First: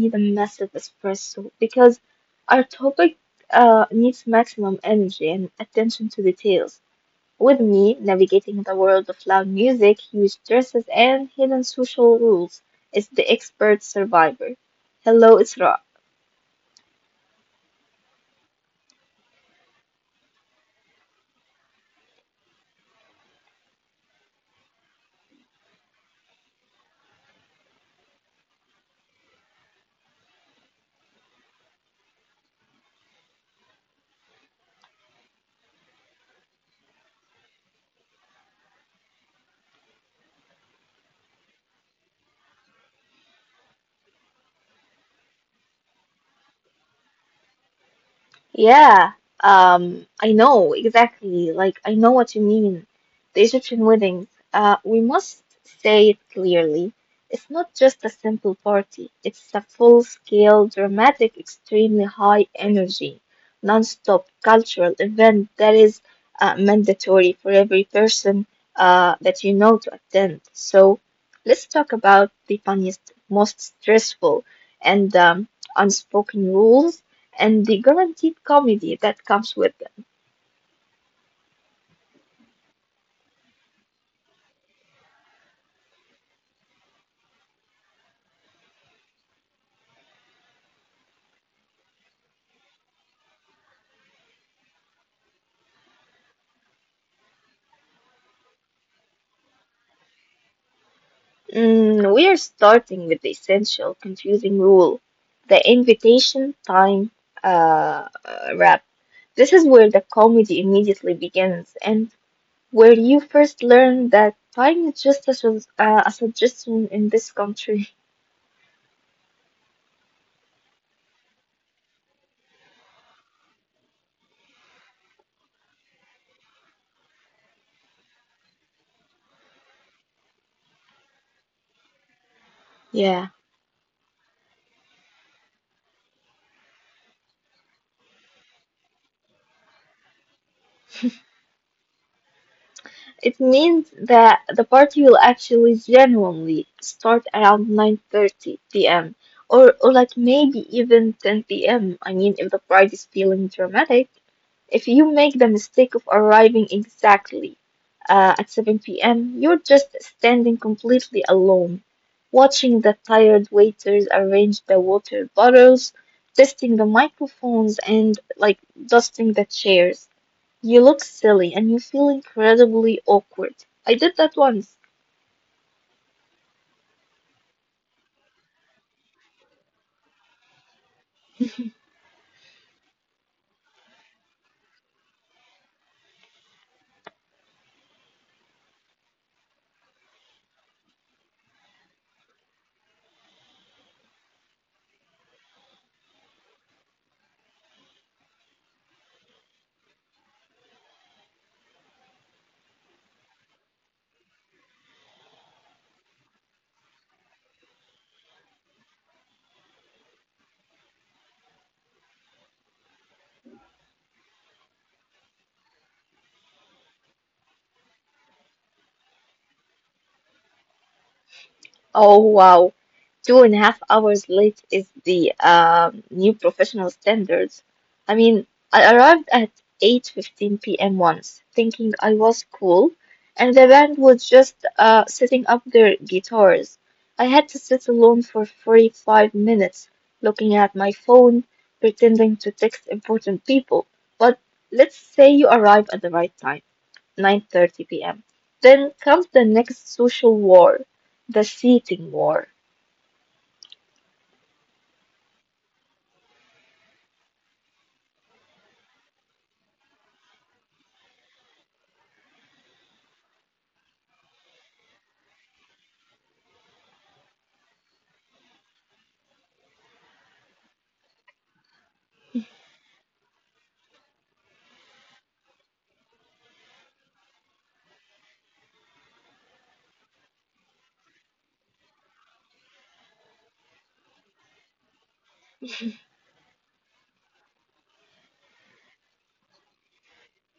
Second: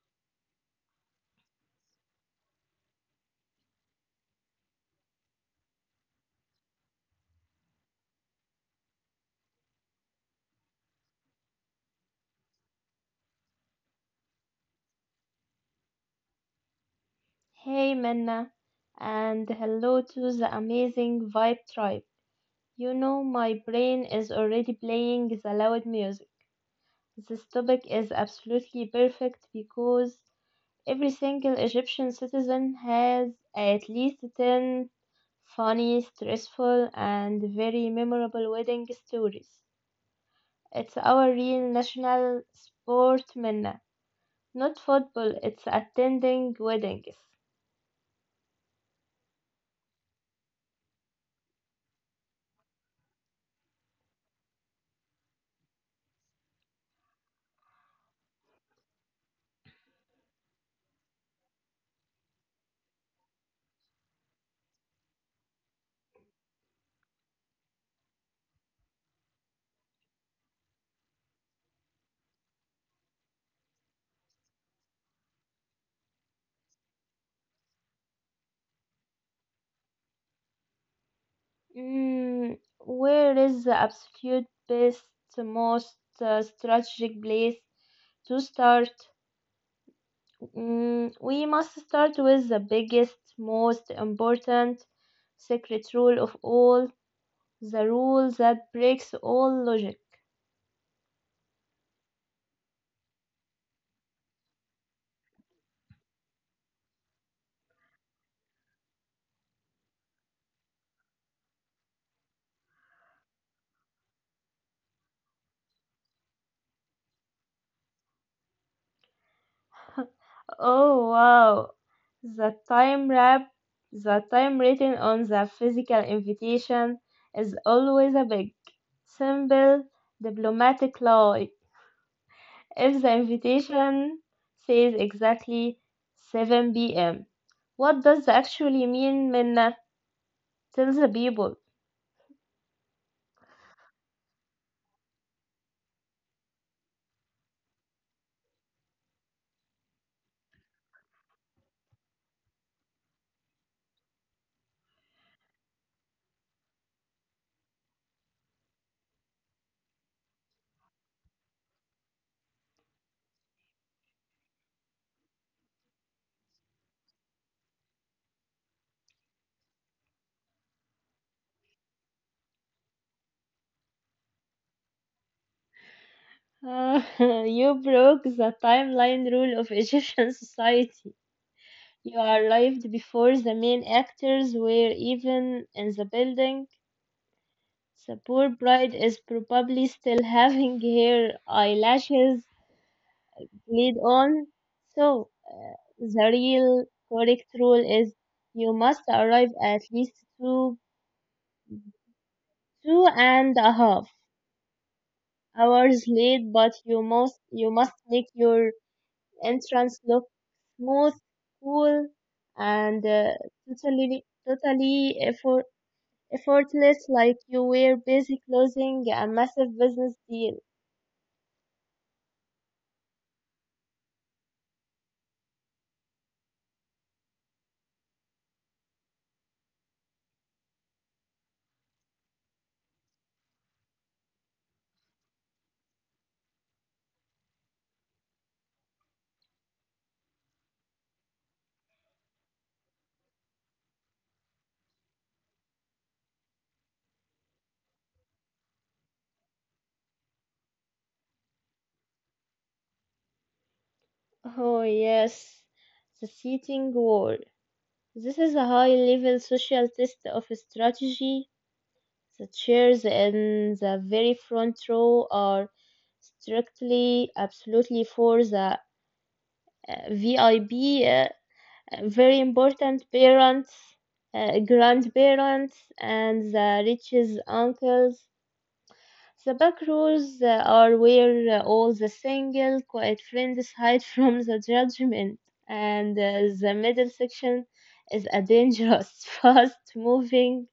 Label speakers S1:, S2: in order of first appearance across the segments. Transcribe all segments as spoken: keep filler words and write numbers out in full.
S1: need a massive espresso because our topic uh, needs maximum energy and attention to details. With me navigating the world of loud music, huge stresses, and hidden social rules is the expert survivor. Hello, Isra.
S2: Hey Minna, and hello to the amazing Vibe Tribe. You know, my brain is already playing the loud music. This topic is absolutely perfect because every single Egyptian citizen has at least ten funny, stressful, and very memorable wedding stories. It's our real national sport, Minna. Not football, it's attending weddings.
S1: Yeah, um, I know exactly. Like, I know what you mean. The Egyptian weddings, uh, we must say it clearly. It's not just a simple party, it's a full-scale, dramatic, extremely high energy, non-stop cultural event that is uh, mandatory for every person uh, that you know to attend. So, let's talk about the funniest, most stressful, and um, unspoken rules and the guaranteed comedy that comes with them.
S2: Mm, where is the absolute best, most uh, strategic place to start? Mm, we must start with the biggest, most important secret rule of all, the rule that breaks all logic.
S1: Mm, we are starting with the essential confusing rule the invitation time uh, wrap. This is where the comedy immediately begins and where you first learn that time is just a, sus- uh, a suggestion in this country.
S2: Oh wow, the time wrap, the time written on the physical invitation is always a big, simple, diplomatic lie. If the
S1: Yeah.
S2: invitation says exactly seven p m, what does that actually mean, Minna? Tell the people.
S1: It means that the party will actually genuinely start around nine thirty p m or or like maybe even ten p m. I mean, if the bride is feeling dramatic, if you make the mistake of arriving exactly uh, at seven p m, you're just standing completely alone, watching the tired waiters arrange the water bottles, testing the microphones, and like dusting the chairs. You look silly and you feel incredibly awkward. I did that once.
S2: Uh, you broke the timeline rule of Egyptian society. You arrived before the main actors were even in the building. The poor bride is probably still having her eyelashes lead on. So, uh, the real correct rule is you must arrive at least two two and a half hours late, but you must you must make your entrance look smooth, cool, and uh, totally totally effort, effortless, like you were busy closing a massive business deal.
S1: Oh wow. Two and a half hours late is the um, new professional standards. I mean, I arrived at eight fifteen p m once, thinking I was cool, and the band was just uh, setting up their guitars. I had to sit alone for forty-five minutes, looking at my phone, pretending to text important people. But let's say you arrive at the right time. nine thirty p m. Then comes the next social war, the seating war.
S2: Oh yes, the seating war. This is a high-level social test of strategy. The chairs in the very front row are strictly, absolutely for the uh, VIB, uh, very important parents, uh, grandparents, and the richest uncles. The back rows uh, are where uh, all the single, quiet friends hide from the judgment, and uh, the middle section is a dangerous, fast-moving,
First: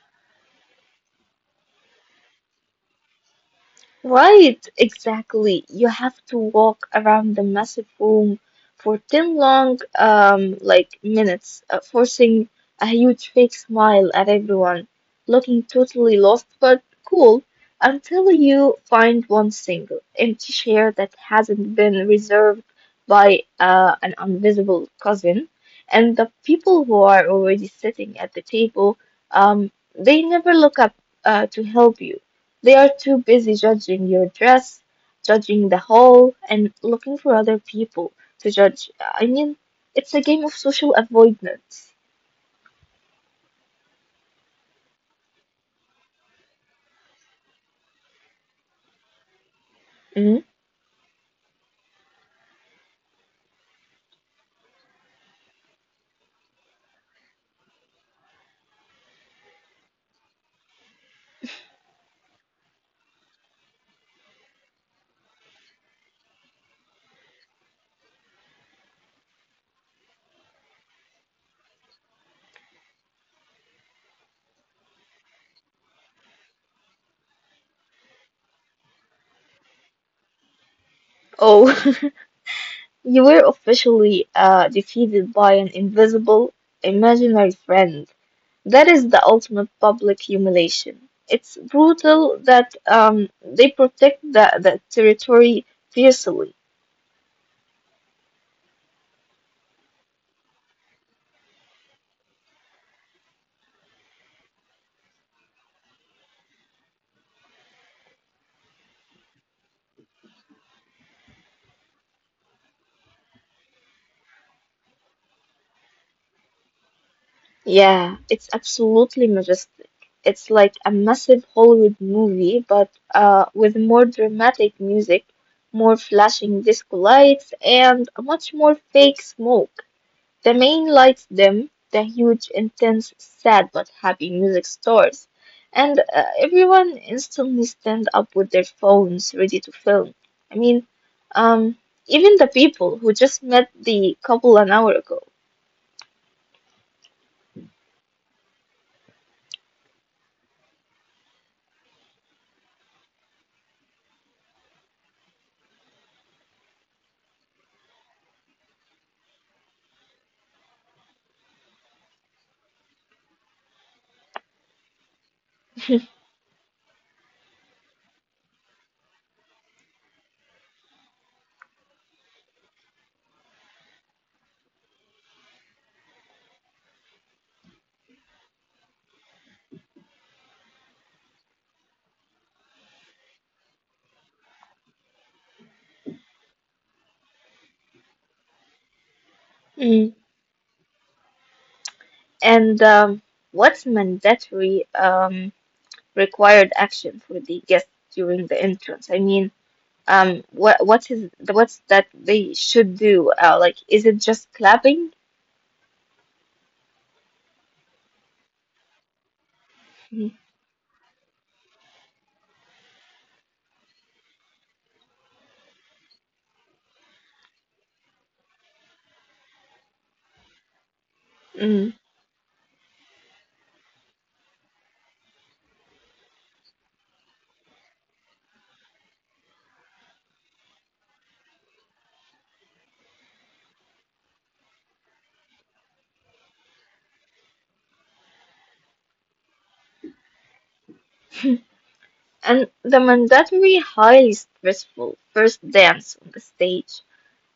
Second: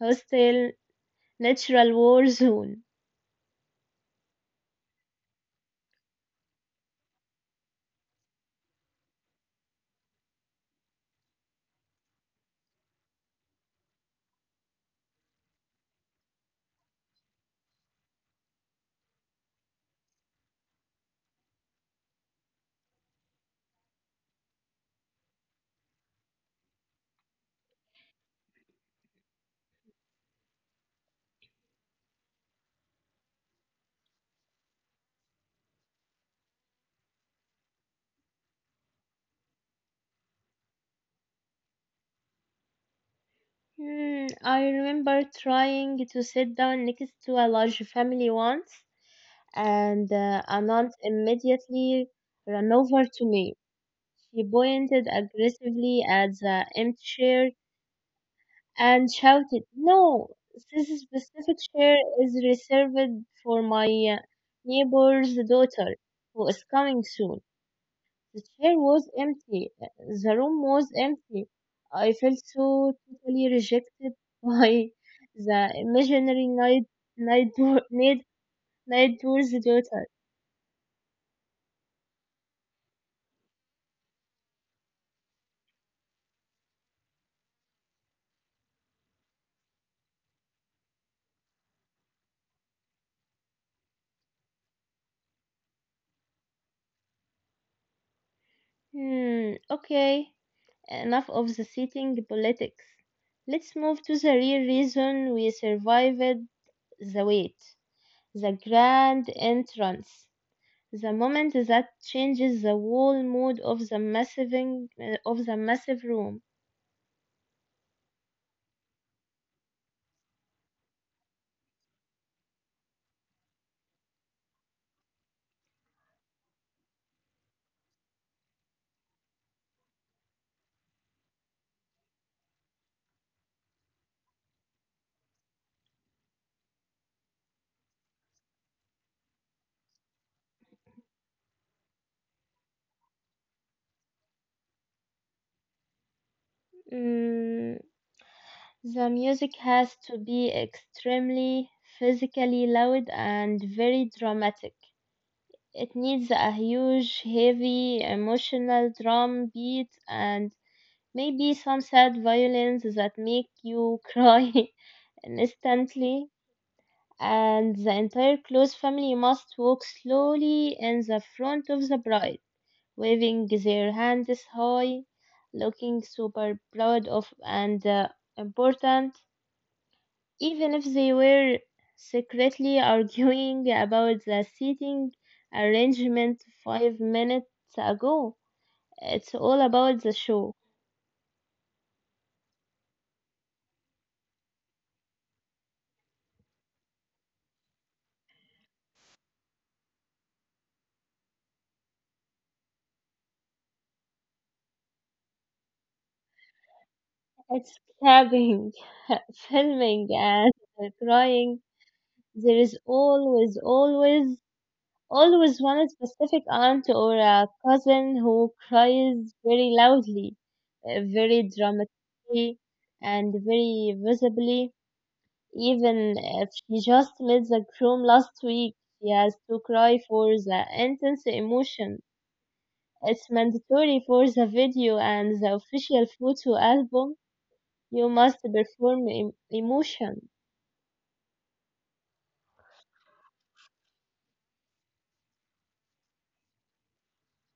S2: hostile, natural war zone.
S1: Right, exactly. You have to walk around the massive room for ten long, um, like minutes, uh, forcing a huge fake smile at everyone, looking totally lost but cool, until you find one single empty chair that hasn't been reserved by uh, an invisible cousin, and the people who are already sitting at the table, um, they never look up uh, to help you. They are too busy judging your dress, judging the haul, and looking for other people to judge. I mean, it's a game of social avoidance.
S2: Hmm, I remember trying to sit down next to a large family once, and uh,
S1: Mm.
S2: an aunt immediately ran over to me. She pointed aggressively at the empty chair and shouted, No, this specific chair is reserved for my uh, neighbor's daughter, who is coming soon. The chair was empty. uh, The room was empty. I felt so totally rejected by the imaginary night night door, night, night door's daughter.
S1: Oh, you were officially uh, defeated by an invisible, imaginary friend. That is the ultimate public humiliation. It's brutal that um, they protect the, the territory fiercely.
S2: Hmm, okay, enough of the sitting politics. Let's move to the real reason we survived the wait, the grand entrance, the moment that changes the whole mood of the massive of the massive room.
S1: Yeah, it's absolutely majestic. It's like a massive Hollywood movie, but uh, with more dramatic music, more flashing disco lights, and much more fake smoke. The main lights dim, the huge, intense, sad but happy music stores, and uh, everyone instantly stand up with their phones ready to film. I mean, um, even the people who just met the couple an hour ago.
S2: Mm, the music has to be extremely physically loud and very dramatic. It needs a huge, heavy, emotional drum beat and maybe some sad violins that make you cry instantly, and the entire close family must walk slowly in the front of the bride, waving their hands high, looking super proud of and uh, important, even if they were secretly arguing about the seating arrangement five minutes ago. It's all about the
S1: Hmm.
S2: show.
S1: And um, what's mandatory um, required action for the guest during the entrance? I mean, um, what what is what's that they should do? Uh, like, is it just clapping?
S2: It's clapping, filming,
S1: Mhm.
S2: and crying. There is always, always always one specific aunt or a cousin who cries very loudly, uh, very
S1: Mm.
S2: dramatically, and very visibly. Even if she just left the room last week, she has to cry for the intense emotion. It's mandatory for the video and the official photo album. You must perform em- emotion.
S1: And the mandatory highly stressful first dance on the stage.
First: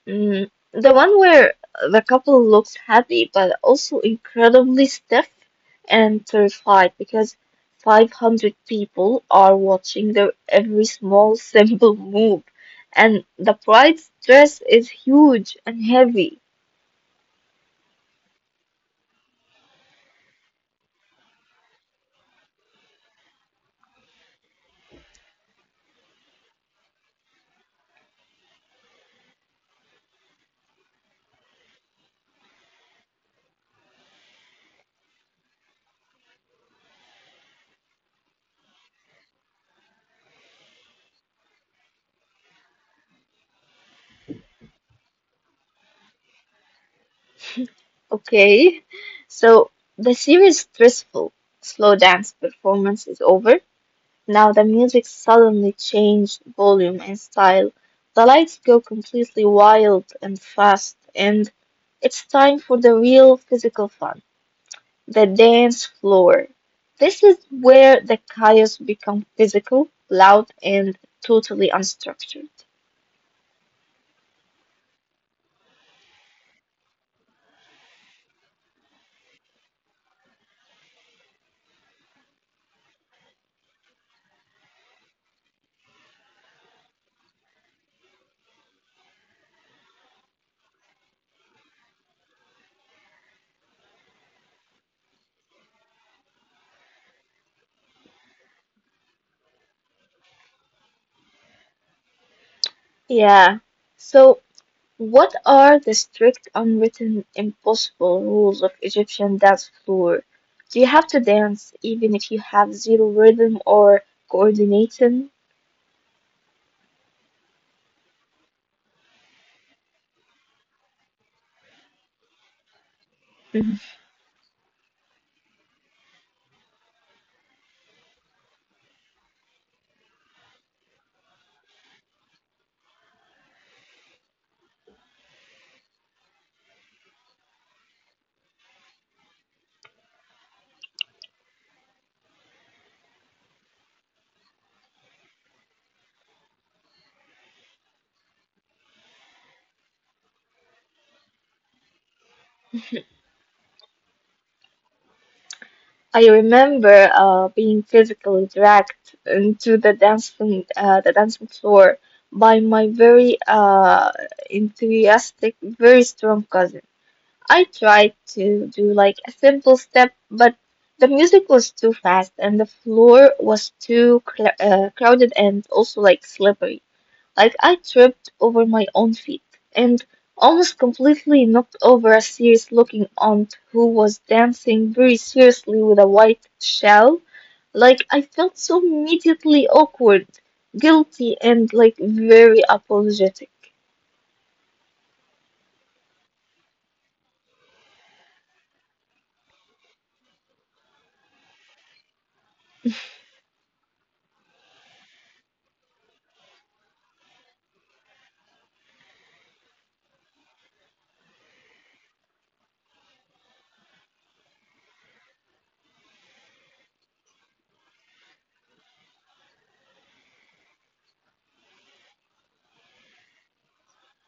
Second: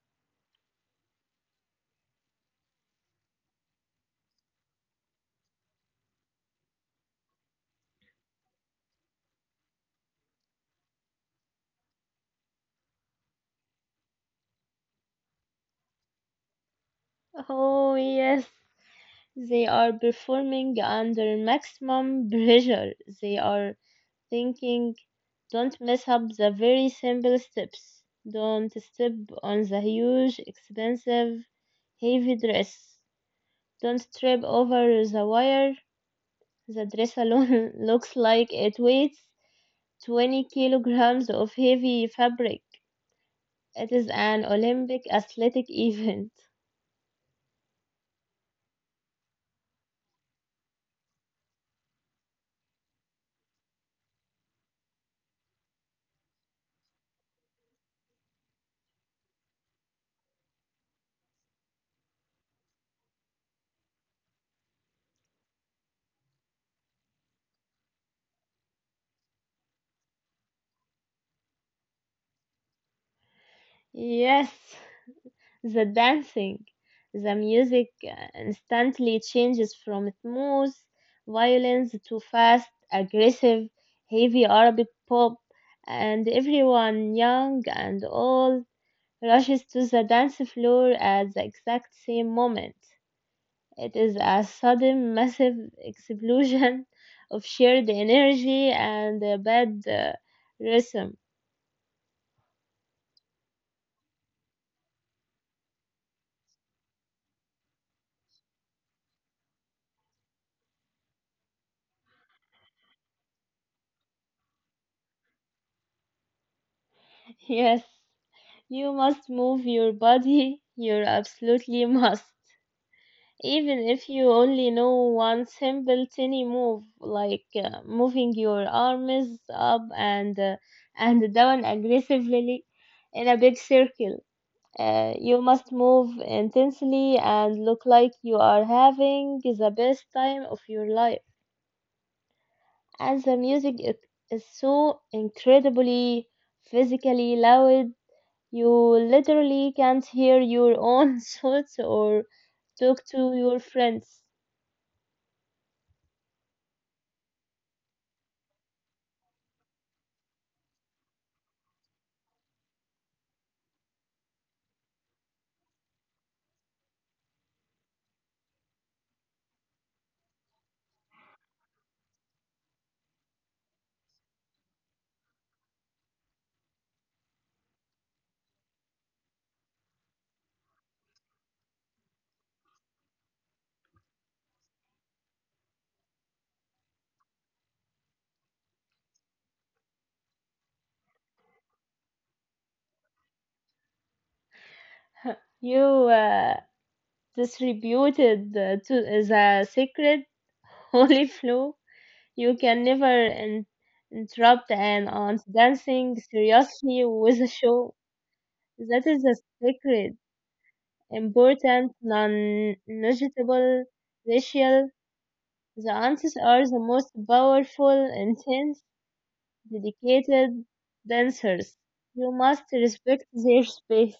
S1: Mm, the one where the couple looks happy but also incredibly stiff and terrified because five hundred people are watching their every small simple move, and the bride's dress is huge and heavy.
S2: Oh, yes. They are performing under maximum pressure. They are thinking don't mess up the very simple steps. Don't step on the huge, expensive, heavy dress. Don't trip over the wire. The dress alone looks like it weighs twenty kilograms of heavy fabric. It is an Olympic athletic event.
S1: Okay, so the series stressful slow dance performance is over. Now the music suddenly changed volume and style. The lights go completely wild and fast, and it's time for the real physical fun, the dance floor. This is where the chaos becomes physical, loud, and totally unstructured.
S2: Yes, the dancing, the music uh, instantly changes from smooth violins to fast, aggressive, heavy Arabic pop, and everyone, young and old, rushes to the dance floor at the exact same moment. It is a sudden, massive explosion of shared energy and a bad uh, rhythm.
S1: Yeah. So what are the strict, unwritten, impossible rules of Egyptian dance floor? Do you have to dance even if you have zero rhythm or coordination?
S2: Yes, you must move your body, you absolutely must.
S1: Mhm.
S2: Even if you only know one simple tiny move, like uh, moving your arms up and uh, and down aggressively in a big circle, uh, you must move intensely and look like you are having the best time of your life. And the music, it is so incredibly physically loud, you literally can't hear your own thoughts or talk to your friends.
S1: I remember uh, being physically dragged into the dancing uh, the dancing floor by my very uh, enthusiastic, very strong cousin. I tried to do like a simple step, but the music was too fast and the floor was too cl- uh, crowded and also like slippery. Like I tripped over my own feet and almost completely knocked over a serious looking aunt who was dancing very seriously with a white shell. Like I felt so immediately awkward, guilty, and like very apologetic.
S2: You uh, distributed the, to the secret holy flow. You can never in- interrupt an aunt dancing seriously with a show. That is a secret, important, non-negotiable ritual. The aunts are the most powerful, intense, dedicated dancers. You must respect their space.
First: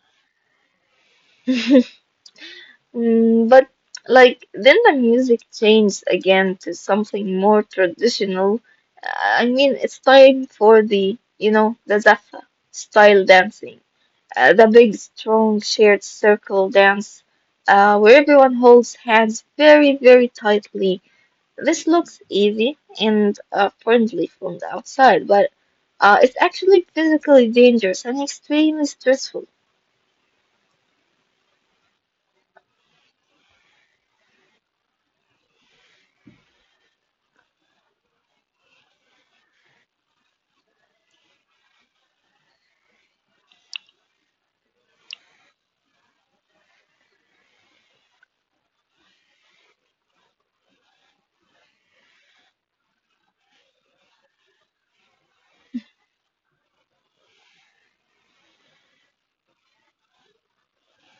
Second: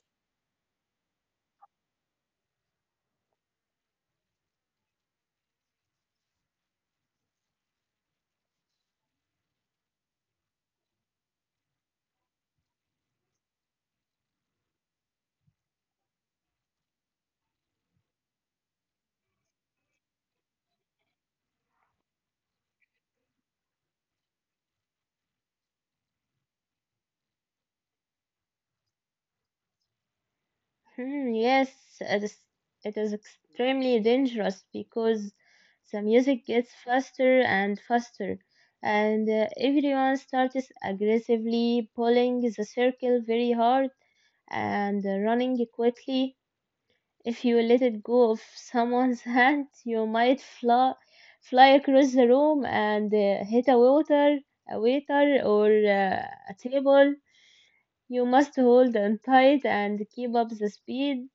S1: Mm, but like then the music changed again to something more traditional. Uh, I mean, it's time for the, you know, the Zaffa style dancing, uh, the big, strong, shared circle dance, uh, where everyone holds hands very, very tightly. This looks easy and uh, friendly from the outside, but uh, it's actually physically dangerous and extremely stressful.
S2: Hmm, yes, it is, it is extremely dangerous because the music gets faster and faster, and uh, everyone starts aggressively pulling the circle very hard and uh, running quickly. If you let it go of someone's hand, you might fly, fly across the room and uh, hit a waiter, a waiter, or uh, a table. You must hold on tight and keep up the speed.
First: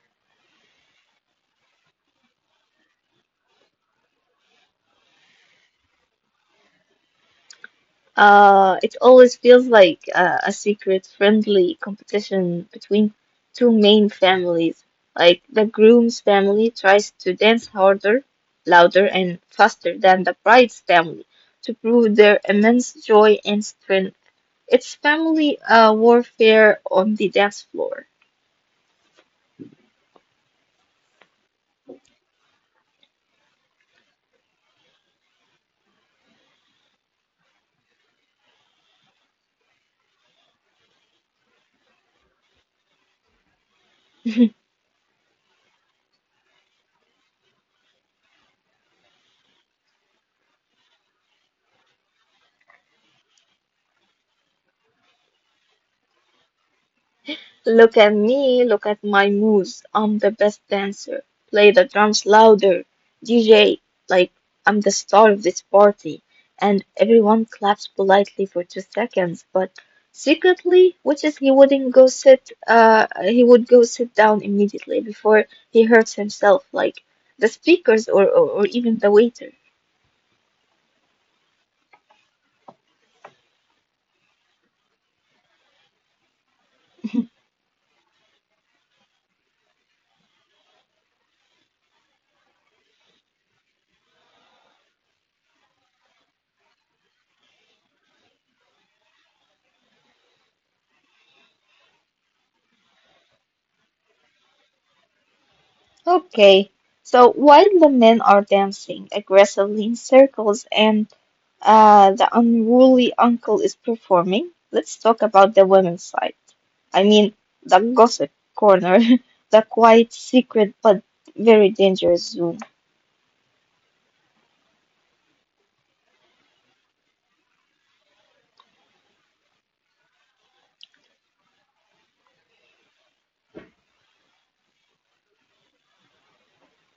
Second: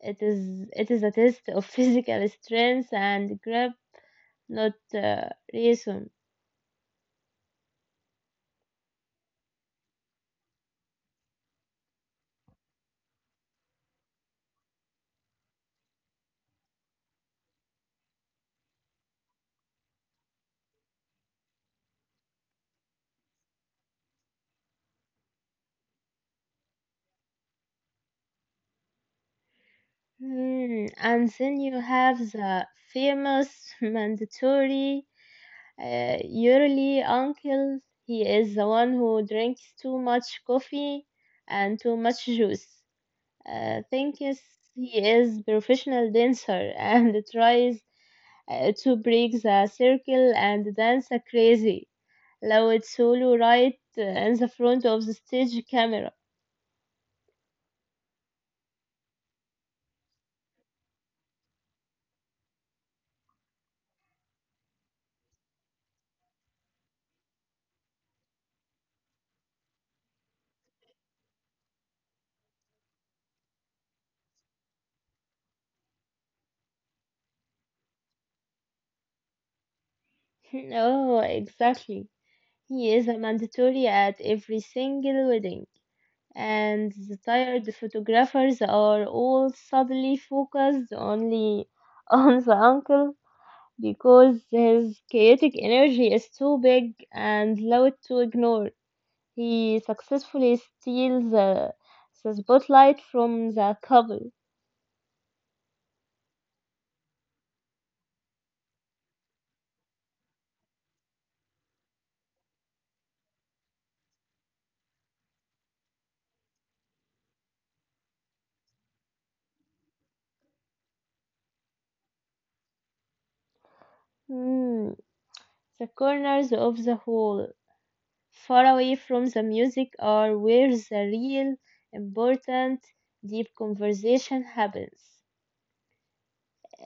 S2: It is it is a test of physical strength and grip, not uh, reason.
S1: Uh, it always feels like uh, a secret, friendly competition between two main families. Like the groom's family tries to dance harder, louder, and faster than the bride's family to prove their immense joy and strength. It's family uh, warfare on the dance floor.
S2: Hmm, And then you have the famous mandatory uh, yearly uncle. He is the one who drinks too much coffee and too much juice. Uh, thinks he is professional dancer and tries uh, to break the circle and dance crazy. لو تصوله right in the front of the stage camera.
S1: Look at me, look at my moves. I'm the best dancer. Play the drums louder. D J, like, I'm the star of this party. And everyone claps politely for two seconds, but secretly, which is he wouldn't go sit, uh, he would go sit down immediately before he hurts himself, like the speakers or, or, or even the waiter.
S2: Oh, exactly. He is a mandatory at every single wedding. And the tired photographers are all suddenly focused only on the uncle because his chaotic energy is too big and loud to ignore. He successfully steals the, the spotlight from the couple.
S1: Okay, so while the men are dancing aggressively in circles and uh, the unruly uncle is performing, let's talk about the women's side. I mean, the gossip corner, the quiet, secret, but very dangerous zone.
S2: Hmm, the corners of the hall, far away from the music, are where the real, important, deep conversation happens.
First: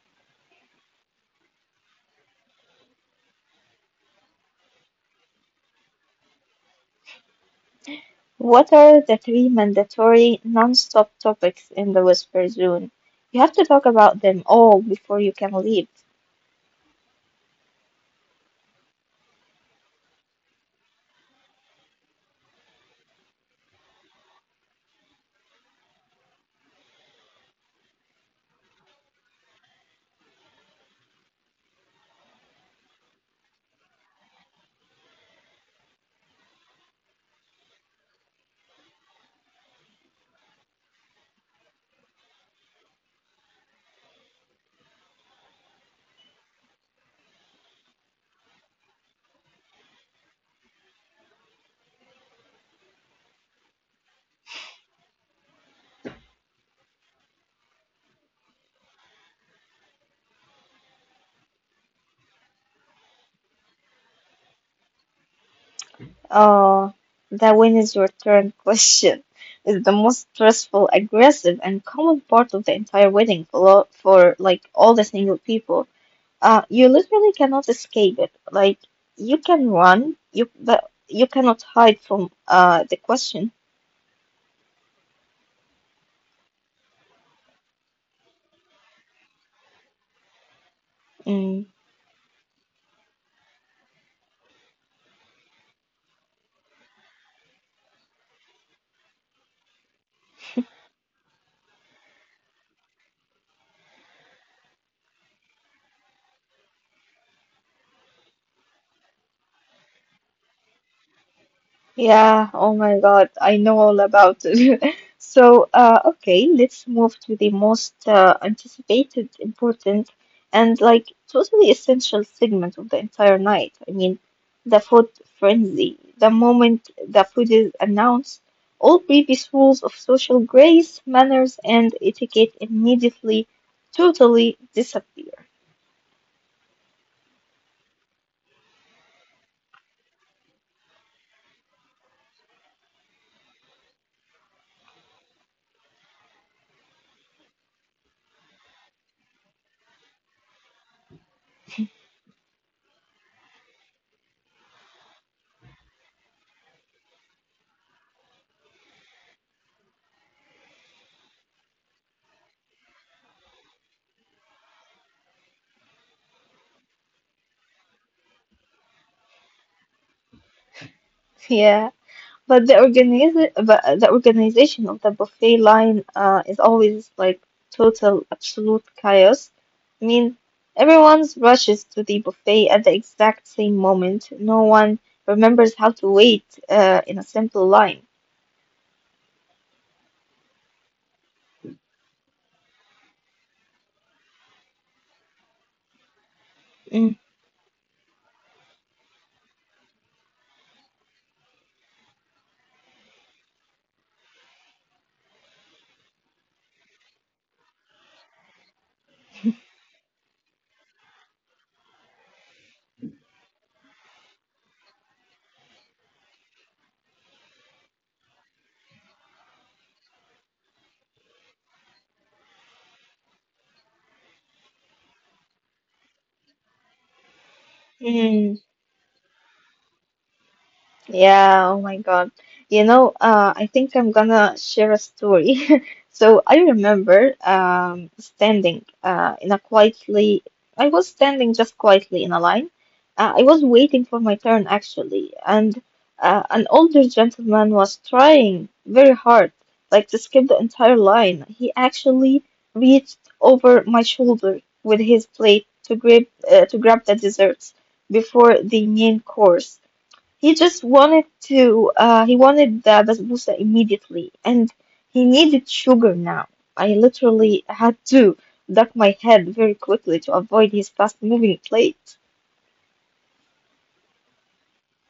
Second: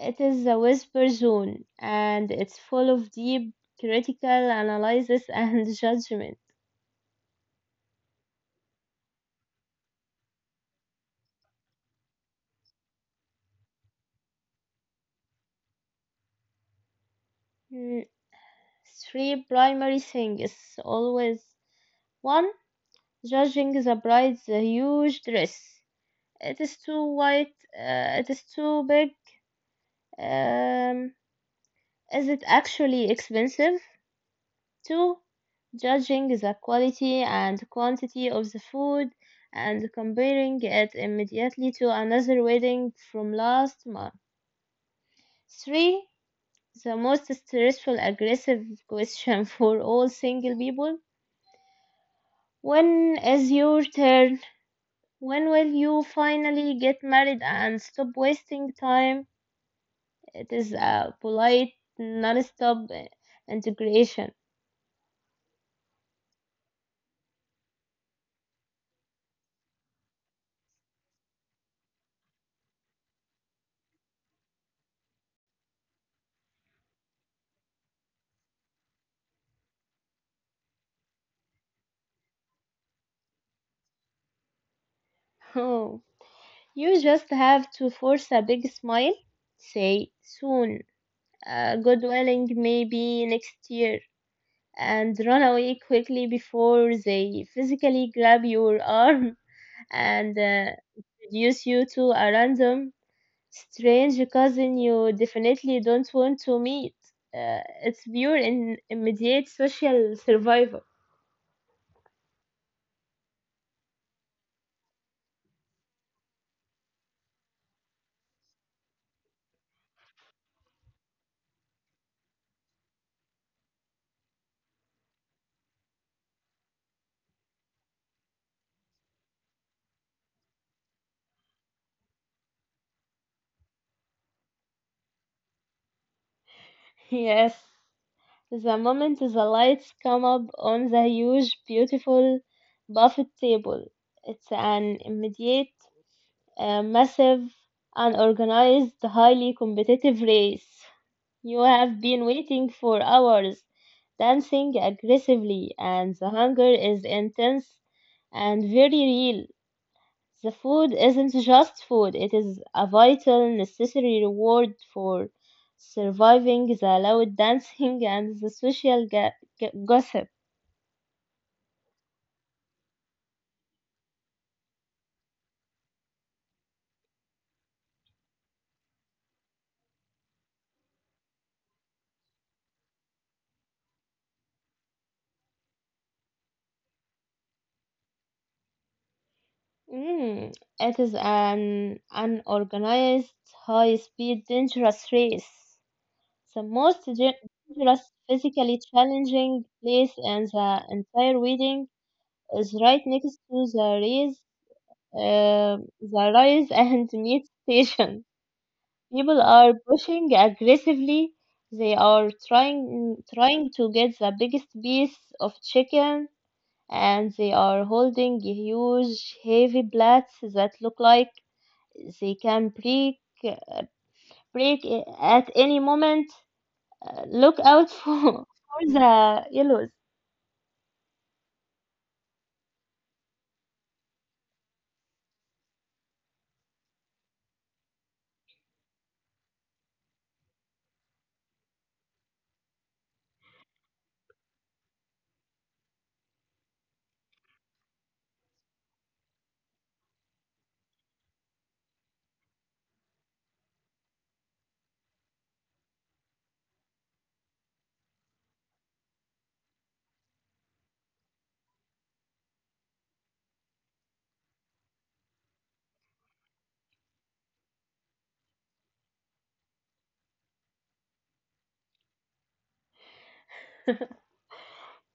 S2: It is the whisper zone and it's full of deep critical analysis and judgment.
S1: What are the three mandatory non-stop topics in the whisper zone? You have to talk about them all before you can leave.
S2: Mm, Three primary things always. One, judging the bride's huge dress. It is too white, uh, it is too big. Um, is it actually expensive? Two, judging the quality and quantity of the food and comparing it immediately to another wedding from last month. Three, the most stressful, aggressive question for all single people. When is your turn? When will you finally get married and stop wasting time? It is a polite, non stop integration.
S1: Oh, the when is your turn question is the most stressful, aggressive, and common part of the entire wedding for, lo- for like all the single people. Uh, you literally cannot escape it. Like you can run, you but you cannot hide from uh the question.
S2: You just have to force a big smile, say soon,
S1: Mm.
S2: uh, good willing, maybe next year, and run away quickly before they physically grab your arm and uh, introduce you to a random strange cousin you definitely don't want to meet. Uh, it's pure and immediate social survival.
S1: Yeah, oh my God, I know all about it. So, uh, okay, let's move to the most uh, anticipated, important, and like totally essential segment of the entire night. I mean, the food frenzy. The moment the food is announced, all previous rules of social grace, manners, and etiquette immediately, totally disappear.
S2: Yes. The moment the lights come up on the huge, beautiful buffet table, it's an immediate, uh, massive, unorganized, highly competitive race. You have been waiting for hours, dancing aggressively, and the hunger is intense and very real. The food isn't just food, it is a vital, necessary reward for surviving the loud dancing and the social ga- ga- gossip.
S1: Yeah. But the organiz but the organization of the buffet line uh, is always like total, absolute chaos. I mean, everyone rushes to the buffet at the exact same moment. No one remembers how to wait uh, in a simple line.
S2: Mm, it is an unorganized, high speed, dangerous race. The most
S1: Mm.
S2: ge- dangerous, physically challenging place in the entire wedding is right next to the race, uh, the rise and meat station. People are pushing aggressively. They are trying trying to get the biggest piece of chicken, and they are holding huge, heavy plates that look like they can break uh, break i- at any moment. Uh, look out for, for the yellows.
S1: Yeah, oh my God. You know, uh, I think I'm gonna share a story. So I remember um, standing uh, in a quietly, I was standing just quietly in a line. Uh, I was waiting for my turn actually, and uh, an older gentleman was trying very hard, like to skip the entire line. He actually reached over my shoulder with his plate to grab uh, to grab the desserts before the main course. He just wanted to, uh, he wanted the basbousa immediately, and he needed sugar now. I literally had to duck my head very quickly to avoid his fast-moving plate.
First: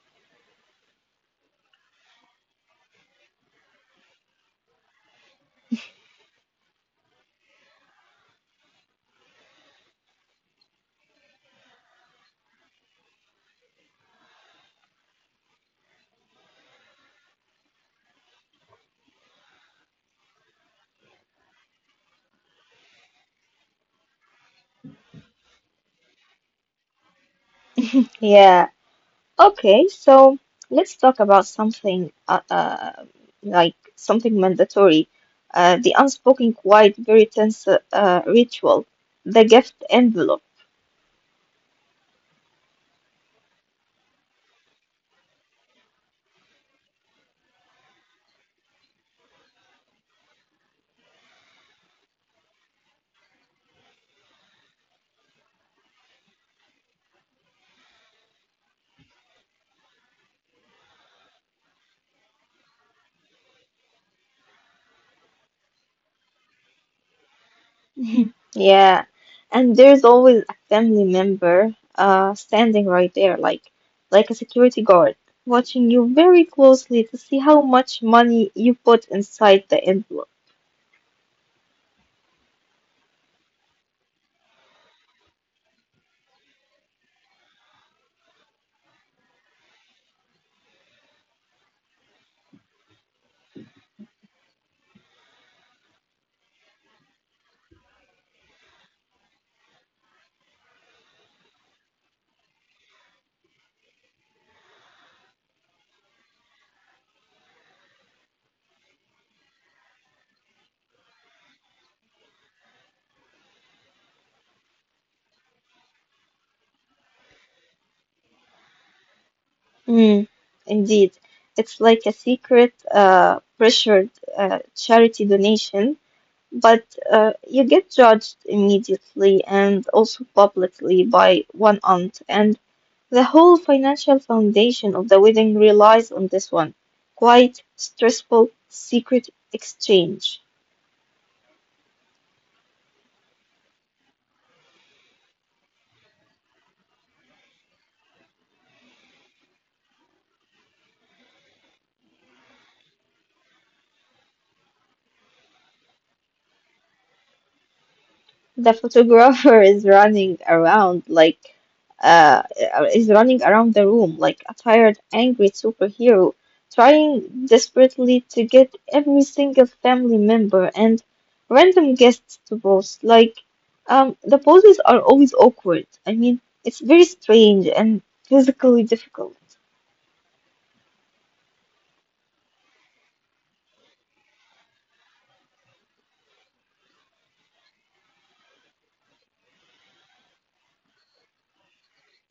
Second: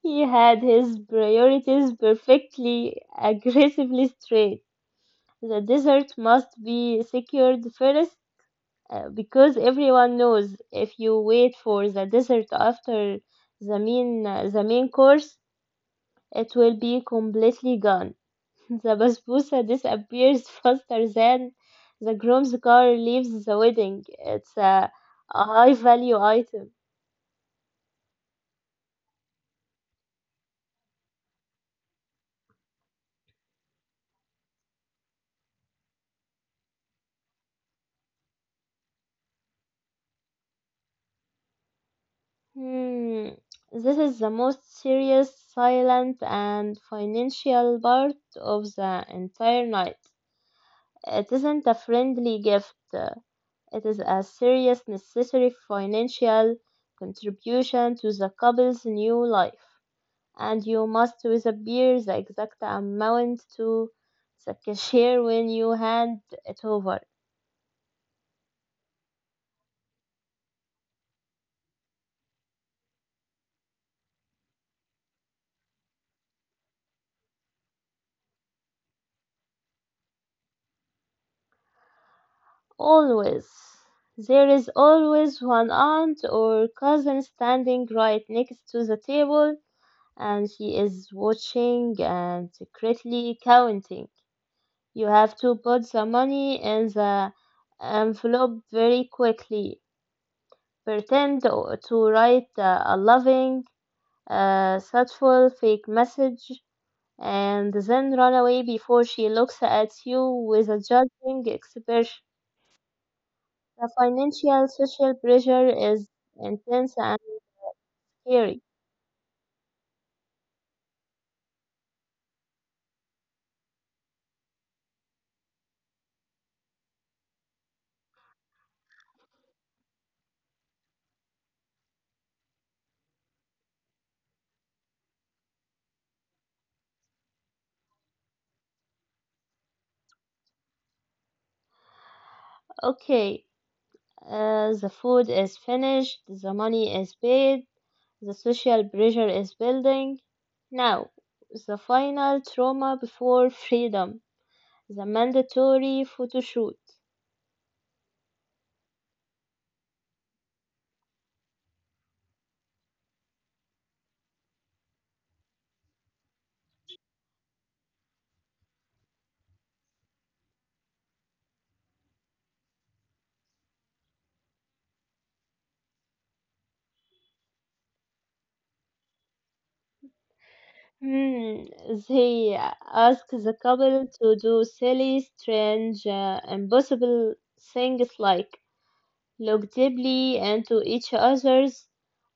S2: He had his priorities perfectly aggressively straight. The desert must be secured first uh, because everyone knows if you wait for the dessert after the main uh, the main course, it will be completely gone. The basbousa disappears faster than the groom's car leaves the wedding. It's a, a high value item.
S1: Yeah, okay, so let's talk about something, uh, uh, like something mandatory, uh, the unspoken, quiet, very tense, uh, uh, ritual, the gift envelope.
S2: Hmm. This is the most serious, silent, and financial part of the entire night. It isn't a friendly gift. It is a serious necessary financial contribution to the couple's new life, and you must disappear the exact amount to the cashier when you hand it over.
S1: Yeah, and there's always a family member uh standing right there, like like a security guard, watching you very closely to see how much money you put inside the envelope.
S2: Always. There is always one aunt or cousin standing right next to the table, and she is watching and secretly counting. You have to put the money in the envelope very quickly, pretend o- to write uh, a loving, uh, thoughtful fake message and then run away before she looks at you with a judging expression. The financial social pressure is intense and scary.
S1: Mm, indeed, it's like a secret uh pressured uh, charity donation, but uh, you get judged immediately and also publicly by one aunt and the whole financial foundation of the wedding relies on this one quite stressful secret exchange.
S2: Okay, uh, the food is finished, the money is paid, the social pressure is building. Now, the final trauma before freedom, the mandatory photo shoot.
S1: The photographer is running around like uh, is running around the room like a tired, angry superhero, trying desperately to get every single family member and random guests to pose. Like, um, the poses are always awkward. I mean, it's very strange and physically difficult.
S2: Hmm, they ask the couple to do silly, strange, uh, impossible things like look deeply into each other's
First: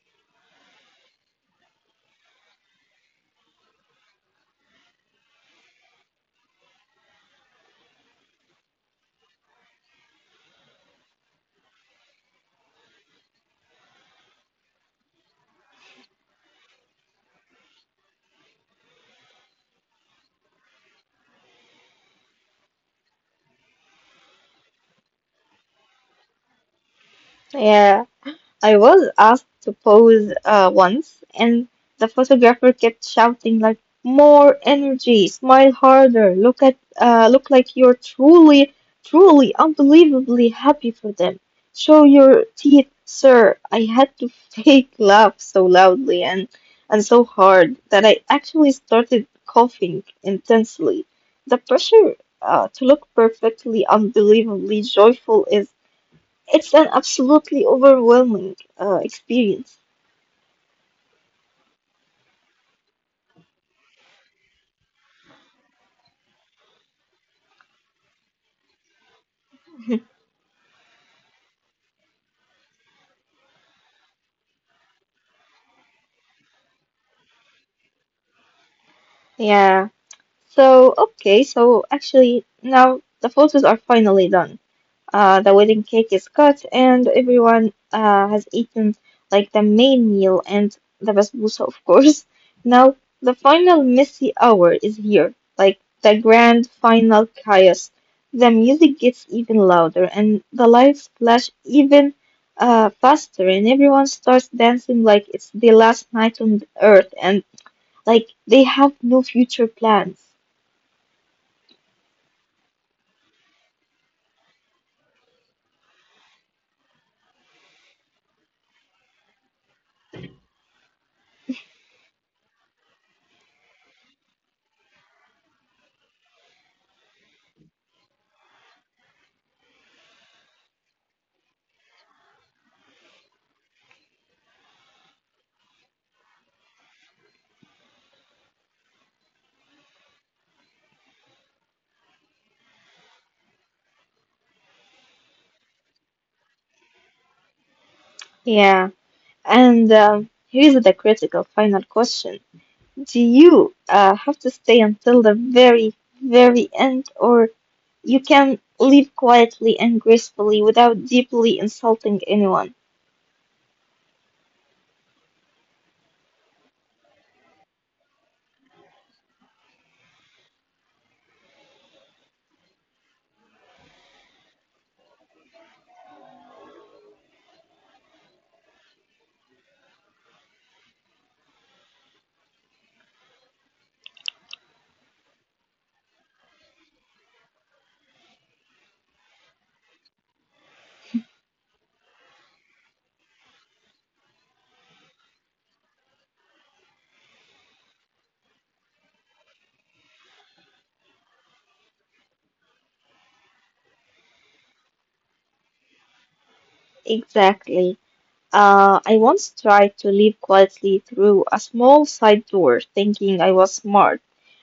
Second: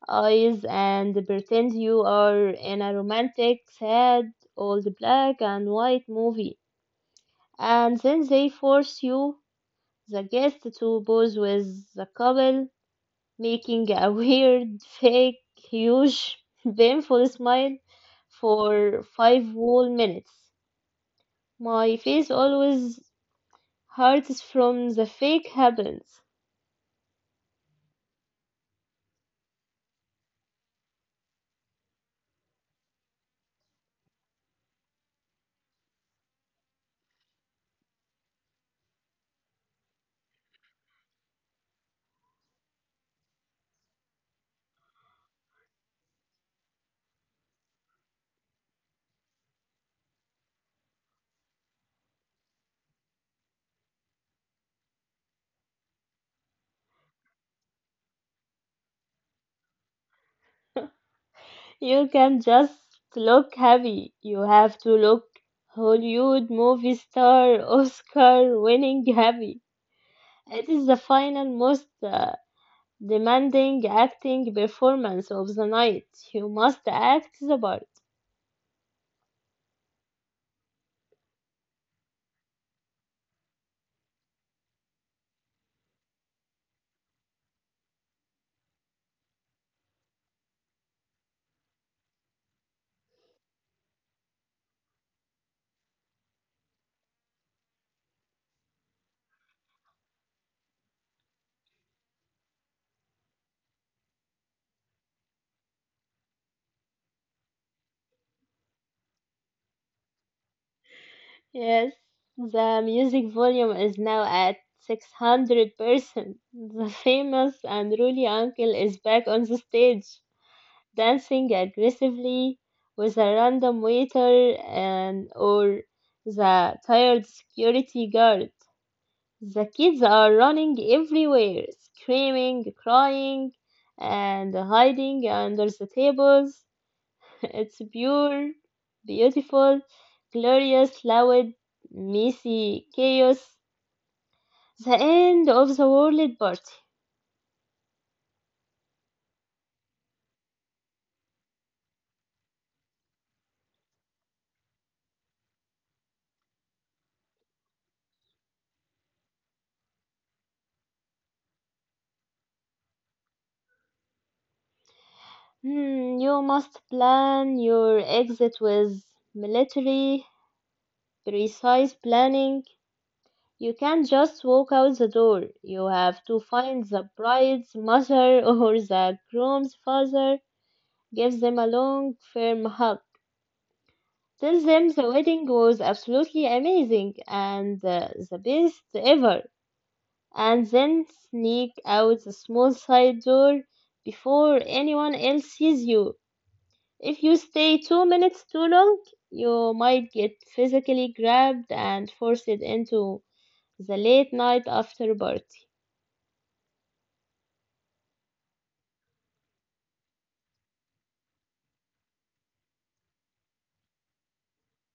S2: eyes and pretend you are in a romantic, sad, old black and white movie. And then they force you, the guest, to pose with the couple, making a weird, fake, huge, painful smile for five whole minutes. My face always hurts from the fake happiness.
S1: Yeah. I was asked to pose uh, once, and the photographer kept shouting like, "More energy! Smile harder! Look at, uh, look like you're truly, truly, unbelievably happy for them. Show your teeth, sir!" I had to fake laugh so loudly and and so hard that I actually started coughing intensely. The pressure uh, to look perfectly, unbelievably joyful is it's an absolutely overwhelming uh, experience.
S2: You can just look happy. You have to look Hollywood movie star, Oscar winning happy. It is the final, most uh, demanding acting performance of the night. You must act the part.
S1: Yeah. So, okay, so actually now the photos are finally done. Uh, the wedding cake is cut, and everyone uh, has eaten like the main meal and the basbousa, of course. Now, the final messy hour is here, like the grand final chaos. The music gets even louder, and the lights flash even uh, faster, and everyone starts dancing like it's the last night on earth, and like they have no future plans.
S2: Yes, the music volume is now at six hundred percent. The famous and unruly uncle is back on the stage, dancing aggressively with a random waiter and or the tired security guard. The kids are running everywhere, screaming, crying, and hiding under the tables. It's pure, beautiful, glorious, loud, messy chaos. The end of the world party.
S1: Yeah, and um, here's the critical final question. Do you uh, have to stay until the very, very end, or you can leave quietly and gracefully without deeply insulting anyone?
S2: Hmm, you must plan your exit with military precise planning. You can't just walk out the door. You have to find the bride's mother or the groom's father, give them a long, firm hug. Tell them the wedding was absolutely amazing and uh, the best ever. And then sneak out the small side door before anyone else sees you. If you stay two minutes too long, you might get physically grabbed and forced into the late night after party.
S1: Exactly. Uh, I once tried to leave quietly through a small side door, thinking I was smart.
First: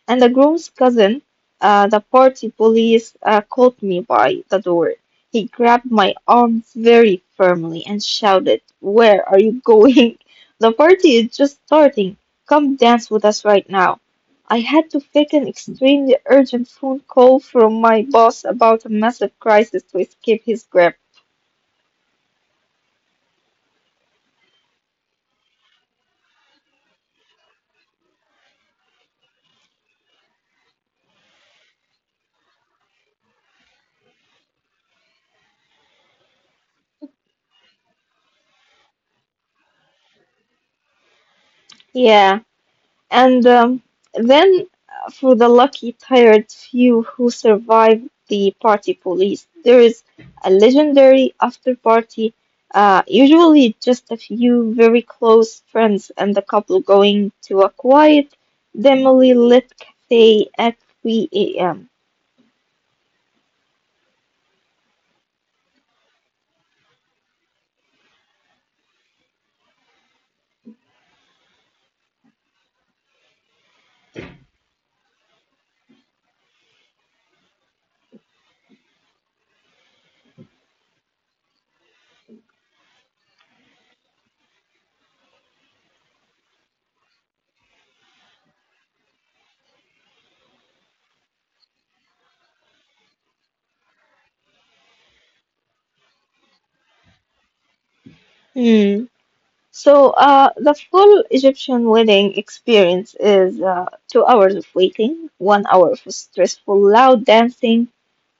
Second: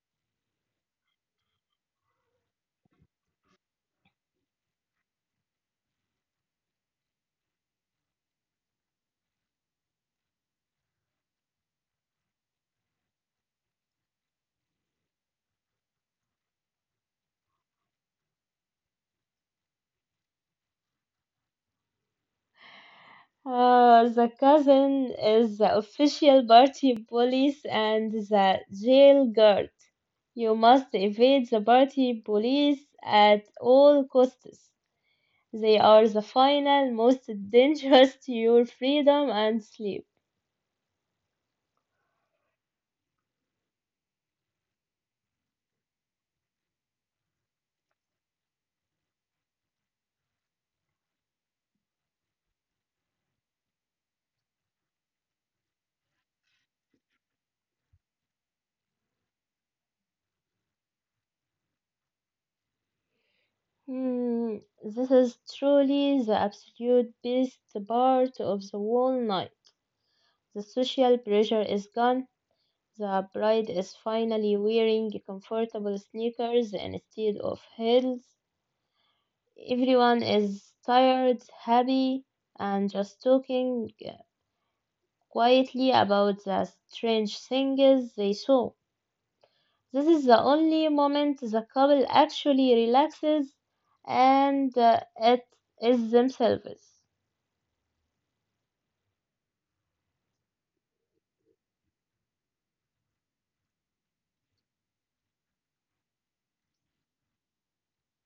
S1: And the groom's cousin, uh, the party police, uh, caught me by the door. He grabbed my arm very firmly and shouted, Where are you going? The party is just starting. Come dance with us right now. I had to fake an extremely urgent phone call from my boss about a massive crisis to escape his grip.
S2: Uh, the cousin is the official party police and the jail guard. You must evade the party police at all costs. They are the final, most dangerous to your freedom and sleep.
S1: Yeah. And um, then, uh, for the lucky, tired few who survived the party police, there is a legendary after party, uh, usually just a few very close friends and the couple going to a quiet, dimly lit cafe at three a m.
S2: Hmm, this is truly the absolute best part of the whole night. The social pressure is gone. The bride is finally wearing comfortable sneakers instead of heels. Everyone is tired, happy, and just talking quietly about the strange things they saw. This is the only moment the couple actually relaxes and uh, it is themselves.
S1: Hmm. So, uh, the full Egyptian wedding experience is uh, two hours of waiting, one hour of stressful loud dancing,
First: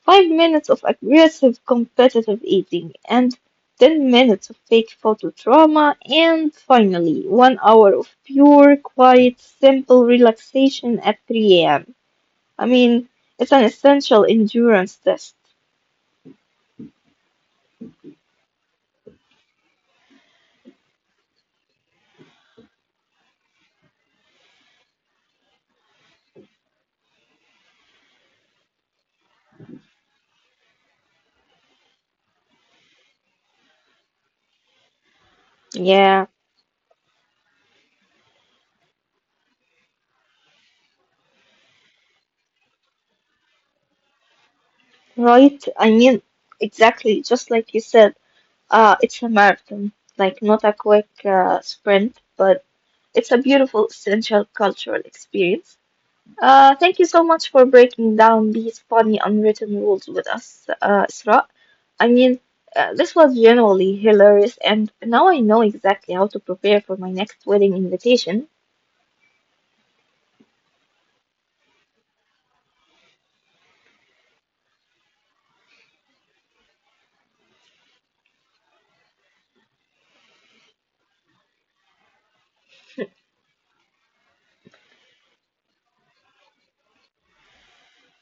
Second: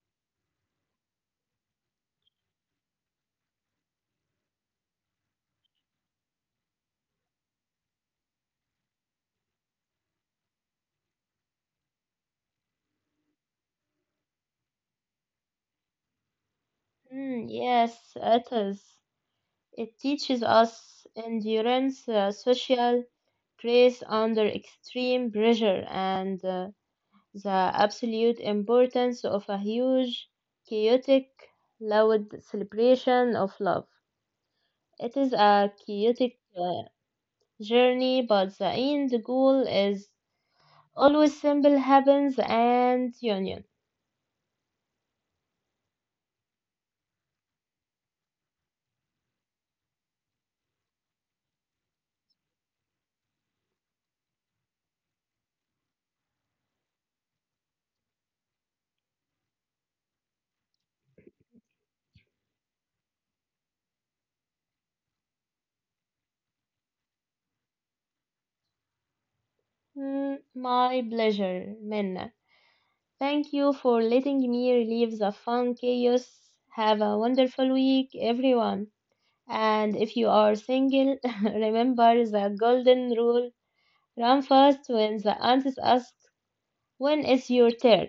S1: five minutes of aggressive competitive eating, and ten minutes of fake photo trauma, and finally, one hour of pure, quiet, simple relaxation at three a m. I mean, it's an essential endurance test.
S2: Hmm, yes, it is. It teaches us endurance, uh, social grace under extreme pressure, and uh, the absolute importance of a huge, chaotic, loud celebration of love. It is a chaotic
S1: Yeah,
S2: uh, journey, but the end goal is always simple happens and union.
S1: right? I mean, exactly, just like you said, uh, it's a marathon, like not a quick uh, sprint, but it's a beautiful, essential cultural experience. Uh, thank you so much for breaking down these funny unwritten rules with us, uh, Isra. I mean, uh, this was genuinely hilarious, and now I know exactly how to prepare for my next wedding invitation.
S2: Mm, my pleasure, Minna. Thank you for letting me relieve the fun chaos. Have a wonderful week, everyone. And if you are single, remember the golden rule, run fast when the aunties ask, When is your turn?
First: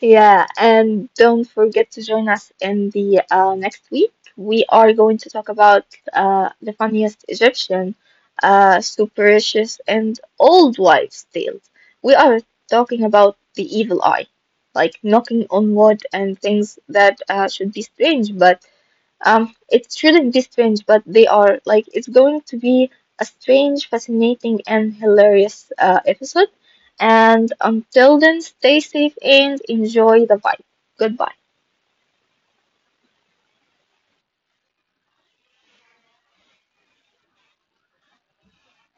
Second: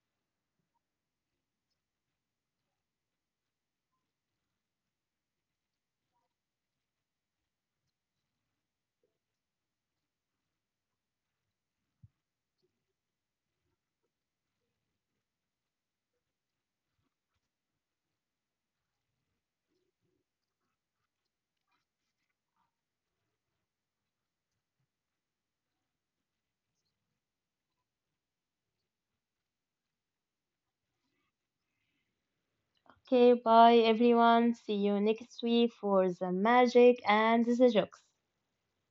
S1: Yeah, and don't forget to join us in the uh, next week. We are going to talk about uh, the funniest Egyptian, uh, superstitious, and old wives' tales. We are talking about the evil eye, like knocking on wood and things that uh, should be strange but um, it shouldn't be strange, but they are. Like, it's going to be a strange, fascinating, and hilarious uh, episode. And until then, stay safe and enjoy the vibe. Goodbye.
S2: Okay, bye everyone. See you next week for the magic and the jokes.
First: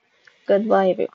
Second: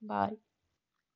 S2: Bye.
S1: Goodbye,